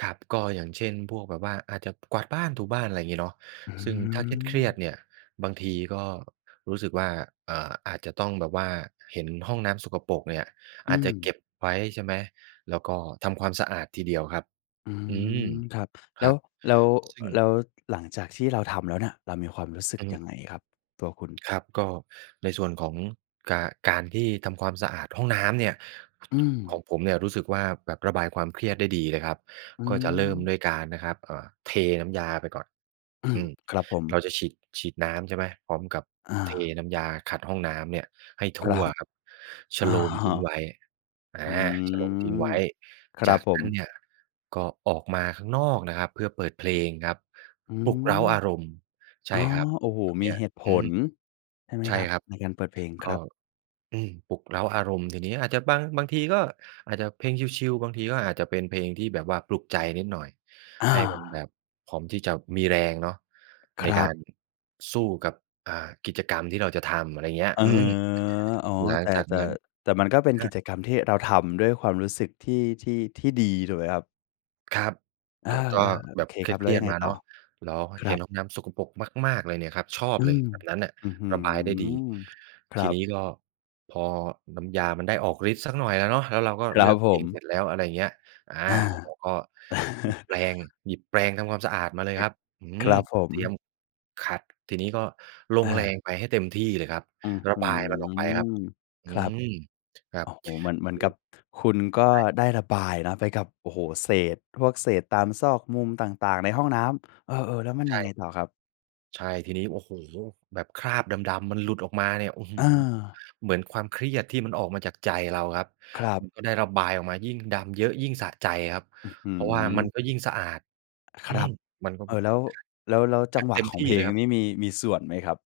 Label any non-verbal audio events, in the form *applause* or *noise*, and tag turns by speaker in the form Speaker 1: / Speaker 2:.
Speaker 1: ครับ ก็อย่างเช่นพวกแบบว่า อาจจะกวาดบ้าน ถูบ้าน อะไรอย่างงี้เนาะ
Speaker 2: อื
Speaker 1: ซึ่งถ้าเครียด
Speaker 2: ม
Speaker 1: ๆ เนี่ยบางทีก็รู้สึกว่า เอ่อ อาจจะต้องแบบว่าเห็นห้องน้ำสกปรกเนี่ย
Speaker 2: อ
Speaker 1: อ
Speaker 2: ื
Speaker 1: าจจะเก
Speaker 2: ม
Speaker 1: ็บไว้ ใช่ไหม แล้วก็ทำความสะอาดทีเดียวครับ
Speaker 2: อื
Speaker 1: อืม
Speaker 2: ม ครับ
Speaker 1: ค
Speaker 2: แล
Speaker 1: ร
Speaker 2: ้
Speaker 1: ั
Speaker 2: ว
Speaker 1: บ
Speaker 2: แล้ว
Speaker 1: ซึ่ง
Speaker 2: แล้ว หลังจากที่เราทำแล้วเนี่ย เรามีความรู้สึก
Speaker 1: อื
Speaker 2: ยั
Speaker 1: ม
Speaker 2: งไงครับ ตัวคุณ?
Speaker 1: ครับ ก็ในส่วนของกา การที่ทำความสะอาดห้องน้ำเนี่ย
Speaker 2: อื
Speaker 1: ข
Speaker 2: ม
Speaker 1: องผมเนี่ยรู้สึกว่าแบบระบายความเครียดได้ดีเลยครับ
Speaker 2: อื
Speaker 1: ก็จะเริ่ม
Speaker 2: ม
Speaker 1: ด้วยการนะครับ เอ่อ เทน้ำยาไปก่อน
Speaker 2: อื
Speaker 1: อ
Speaker 2: ม
Speaker 1: ืม
Speaker 2: ครับผ
Speaker 1: เร
Speaker 2: ม
Speaker 1: าจะฉีด ฉีดน้ำ ใช่ไหม พร้อมกับ
Speaker 2: อ
Speaker 1: เท
Speaker 2: า
Speaker 1: น้ำยาขัดห้องน้ำเนี่ยให้ท
Speaker 2: คร
Speaker 1: ั่
Speaker 2: ั
Speaker 1: ว
Speaker 2: บ
Speaker 1: ครับ ช
Speaker 2: อะ
Speaker 1: โลม
Speaker 2: ฮ
Speaker 1: ทิ
Speaker 2: ะ
Speaker 1: ้งไว้ อา
Speaker 2: อื
Speaker 1: ชโลมทิ้งไว
Speaker 2: ม
Speaker 1: ้
Speaker 2: คร
Speaker 1: จ
Speaker 2: ั
Speaker 1: า
Speaker 2: บ
Speaker 1: ก
Speaker 2: ผ
Speaker 1: นั
Speaker 2: ม
Speaker 1: ้นเนี่ยก็ออกมาข้างนอกนะครับ เพื่อเปิดเพลง
Speaker 2: อ
Speaker 1: ครับ
Speaker 2: ื
Speaker 1: ปลุกเร้า
Speaker 2: ม
Speaker 1: อารมณ์ ใช
Speaker 2: อ๋อ
Speaker 1: ่ครับ
Speaker 2: โอ้โฮ
Speaker 1: แบบ
Speaker 2: ม
Speaker 1: เน
Speaker 2: ี
Speaker 1: ี้ย
Speaker 2: เหตุผ
Speaker 1: อืม
Speaker 2: ล ใช่ไหม
Speaker 1: ใช
Speaker 2: ค
Speaker 1: ่
Speaker 2: รับ?
Speaker 1: ครับ
Speaker 2: ในการเปิดเพลง
Speaker 1: ก
Speaker 2: ค
Speaker 1: ็
Speaker 2: รับ
Speaker 1: อืม ปลุกเร้าอารมณ์ ทีนี้อาจจะบาง บางทีก็อาจจะเพลงชิล ๆ บางทีก็อาจจะเป็นเพลงที่แบบว่าปลุกใจนิดหน่อย
Speaker 2: อ
Speaker 1: ให
Speaker 2: า
Speaker 1: ้มันแบบพร้อมที่จะมีแรงเนาะใ
Speaker 2: ค
Speaker 1: น
Speaker 2: ร
Speaker 1: ก
Speaker 2: ั
Speaker 1: า
Speaker 2: บ
Speaker 1: รสู้กับ อ่า กิจกรรมที่เราจะทำ อะไรอย่างเงี้ย
Speaker 2: เออ
Speaker 1: อืม
Speaker 2: อ๋อ
Speaker 1: หลั
Speaker 2: แ
Speaker 1: ง
Speaker 2: ต่
Speaker 1: จาก
Speaker 2: แต่
Speaker 1: นั้น
Speaker 2: แต่มันก็เป็น
Speaker 1: อ
Speaker 2: กิ
Speaker 1: า
Speaker 2: จกรรมที่เราทำด้วยความรู้สึกที่ ที่ ที่ดี ถูกไหมครับ?
Speaker 1: ครับ
Speaker 2: เออ
Speaker 1: ก็ ก็
Speaker 2: ๆ โ
Speaker 1: แ
Speaker 2: อ
Speaker 1: บบ
Speaker 2: เค
Speaker 1: เค
Speaker 2: ครับ แล้
Speaker 1: ร
Speaker 2: ว
Speaker 1: ี
Speaker 2: ย
Speaker 1: ย
Speaker 2: ั
Speaker 1: ด
Speaker 2: งไง
Speaker 1: ๆ มา
Speaker 2: ต
Speaker 1: เ
Speaker 2: ่
Speaker 1: นา
Speaker 2: อ?
Speaker 1: ะ เราก็
Speaker 2: ค
Speaker 1: เ
Speaker 2: ร
Speaker 1: ห็
Speaker 2: ั
Speaker 1: น
Speaker 2: บ
Speaker 1: ห้องน้ำสกปรกมาก ๆ เลยเนี่ยครับ ชอบ
Speaker 2: อื
Speaker 1: เลย
Speaker 2: ม
Speaker 1: แบบนั้นน่ะ
Speaker 2: อื้อฮื
Speaker 1: ระบายได้ดี
Speaker 2: อ ค
Speaker 1: ท
Speaker 2: ร
Speaker 1: ี
Speaker 2: ั
Speaker 1: น
Speaker 2: บ
Speaker 1: ี้ก็ พอน้ำยามันได้ออกฤทธิ์สักหน่อยแล้วเนาะ แล้วเราก็
Speaker 2: ค
Speaker 1: เ
Speaker 2: ร
Speaker 1: ล
Speaker 2: ั
Speaker 1: ื
Speaker 2: บ
Speaker 1: อกเ
Speaker 2: ผ
Speaker 1: พลงเส
Speaker 2: ม
Speaker 1: ร็จแล้ว อะไรอย่างเงี้ย อ่า
Speaker 2: อ
Speaker 1: เร
Speaker 2: า
Speaker 1: าก็หยิบแปรง
Speaker 2: *chuckles*
Speaker 1: หยิบแปรงทำความสะอาดมาเล
Speaker 2: เฮ
Speaker 1: ย
Speaker 2: ้
Speaker 1: ค
Speaker 2: ย
Speaker 1: รับ อื
Speaker 2: ค
Speaker 1: ม
Speaker 2: รับผ
Speaker 1: เตรีย
Speaker 2: ม
Speaker 1: มขัด ทีนี้ก็ลงแรง
Speaker 2: เออ
Speaker 1: ไปให้เต็มที่เลยครับ
Speaker 2: อื้อ
Speaker 1: ระ
Speaker 2: ฮื
Speaker 1: บายมันออกไปครับ
Speaker 2: อ
Speaker 1: อื
Speaker 2: ครับ
Speaker 1: ม ครั
Speaker 2: โอ
Speaker 1: บ
Speaker 2: ้โฮ เหมือน
Speaker 1: ท
Speaker 2: เห
Speaker 1: ี
Speaker 2: มือน
Speaker 1: นี
Speaker 2: ก
Speaker 1: ้
Speaker 2: ับคุณก็
Speaker 1: ใช่
Speaker 2: ได้ระบายนะไปกับ โอ้โฮ เศษ พวกเศษตามซอกมุมต่าง ๆ ในห้องน้ำ เออ ๆ แล้วมัน
Speaker 1: ใช
Speaker 2: ยังไง
Speaker 1: ่
Speaker 2: ต่อครับ?
Speaker 1: ใช่ ทีนี้ โอ้โฮ แบบคราบดำ ๆ มันหลุดออกมาเนี่ย อื้อฮือ
Speaker 2: เออ
Speaker 1: เหมือนความเครียดที่มันออกมาจากใจเราครับ
Speaker 2: ครับ
Speaker 1: มันก็ได้ระบายออกมา ยิ่งดำเยอะยิ่งสะใจครับ
Speaker 2: อื้อฮื
Speaker 1: เพราะว่ามันก็
Speaker 2: อ
Speaker 1: ยิ่งสะอาด
Speaker 2: ค
Speaker 1: อื
Speaker 2: รั
Speaker 1: ม
Speaker 2: บ
Speaker 1: มันก็
Speaker 2: เอ
Speaker 1: แบ
Speaker 2: ่อ
Speaker 1: บ
Speaker 2: แล้ว แล้ว แล้วจ
Speaker 1: แบ
Speaker 2: ัง
Speaker 1: บ
Speaker 2: หว
Speaker 1: เ
Speaker 2: ะ
Speaker 1: ต็ม
Speaker 2: ข
Speaker 1: ท
Speaker 2: อง
Speaker 1: ี่
Speaker 2: เพล
Speaker 1: เล
Speaker 2: ง
Speaker 1: ยครับ
Speaker 2: นี้มี มีส่วนไหมครับ?